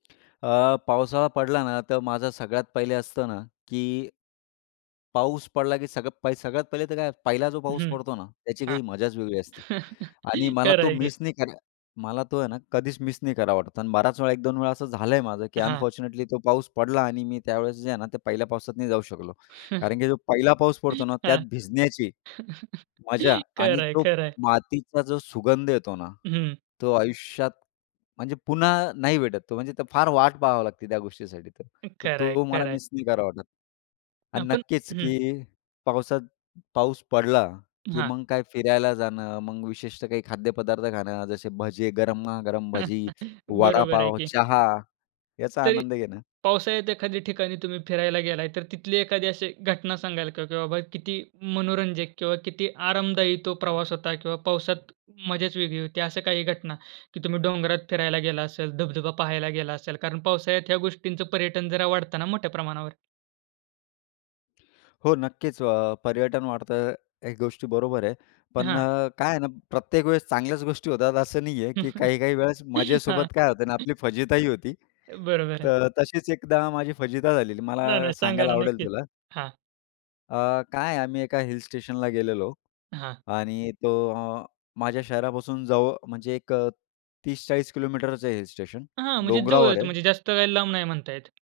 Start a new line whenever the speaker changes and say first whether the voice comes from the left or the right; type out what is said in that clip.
left: अ, पावसाळा पडला ना, तर माझं सगळ्यात पहिले असतं ना की पाऊस पडला, की सगळ सगळ्यात पहिले तर काय? पहिला जो पाऊस
right: हं.
left: पडतो ना, त्याची
right: हां.
left: काही मजाच वेगळी असते. आणि मला तो
right: खरंय की.
left: मिस नाही करा मला तो आहे ना, कधीच मिस नाही करावा वाटत. आणि बराच वेळा 1-2 वेळा असं झालंय माझं की
right: हां.
left: अनफॉर्च्युनेटली तो पाऊस पडला आणि मी त्यावेळेस जे आहे ना, ते पहिल्या पावसात नाही जाऊ शकलो कारण की जो पहिला पाऊस पडतो ना, त्यात
right: हां.
left: भिजण्याची मजा आणि
right: खरंय,
left: तो
right: खरंय.
left: मातीचा जो सुगंध येतो ना,
right: हं.
left: तो आयुष्यात म्हणजे पुन्हा नाही भेटत तो. म्हणजे तर फार वाट पाहावी लागते त्या गोष्टीसाठी तर. तर
right: खरंय,
left: तो मला
right: खरंय.
left: मिस नाही करावा वाटत.
right: अ,
left: आणि
right: पण
left: नक्कीच
right: हं.
left: की पावसात पाऊस पडला, की
right: हां.
left: मग काय फिरायला जाणं, मग विशेषतः काही खाद्यपदार्थ खाणं, जसे भजे, गरमा-गरम भजी,
right: बरोबर आहे
left: वडापाव,
right: की.
left: चहा याचा
right: तरी
left: आनंद घेणं.
right: पावसाळ्यात एखाद्या ठिकाणी तुम्ही फिरायला गेलाय, तर तिथली एखादी अशी घटना सांगाल का? की बाबा किती मनोरंजक किंवा किती आरामदायी तो प्रवास होता किंवा पावसात मजाच वेगळी होती. अशा काही घटना की तुम्ही डोंगरात फिरायला गेला असेल, धबधबा पाहायला गेला असाल कारण पावसाळ्यात ह्या गोष्टींचं पर्यटन जरा वाढत ना मोठ्या प्रमाणावर.
left: हो, नक्कीच अ, पर्यटन वाढतं हे गोष्टी बरोबर आहे. पण
right: हां.
left: अ, काय आहे ना, प्रत्येक वेळेस चांगल्याच गोष्टी होतात असं नाहीये, की काही-काही वेळेस
right: हां.
left: मजेसोबत काय होत ना, आपली फजितीही होती.
right: बरोबर आहे.
left: तर तशीच एकदा माझी फजिती झालेली.
right: नाही,
left: मला
right: नाही सांगा
left: सांगायला
right: ना,
left: आवडेल
right: नक्कीच.
left: तुला.
right: हां.
left: अ, काय आहे. आम्ही एका हिल स्टेशनला गेलेलो
right: हां.
left: आणि तो माझ्या शहरापासून जव म्हणजे एक अ, 30-40 किलोमीटरचं आहे हिल स्टेशन.
right: हां, म्हणजे
left: डोंगरावर
right: जवळच
left: आहे.
right: म्हणजे जास्त काही लांब नाही म्हणता येत.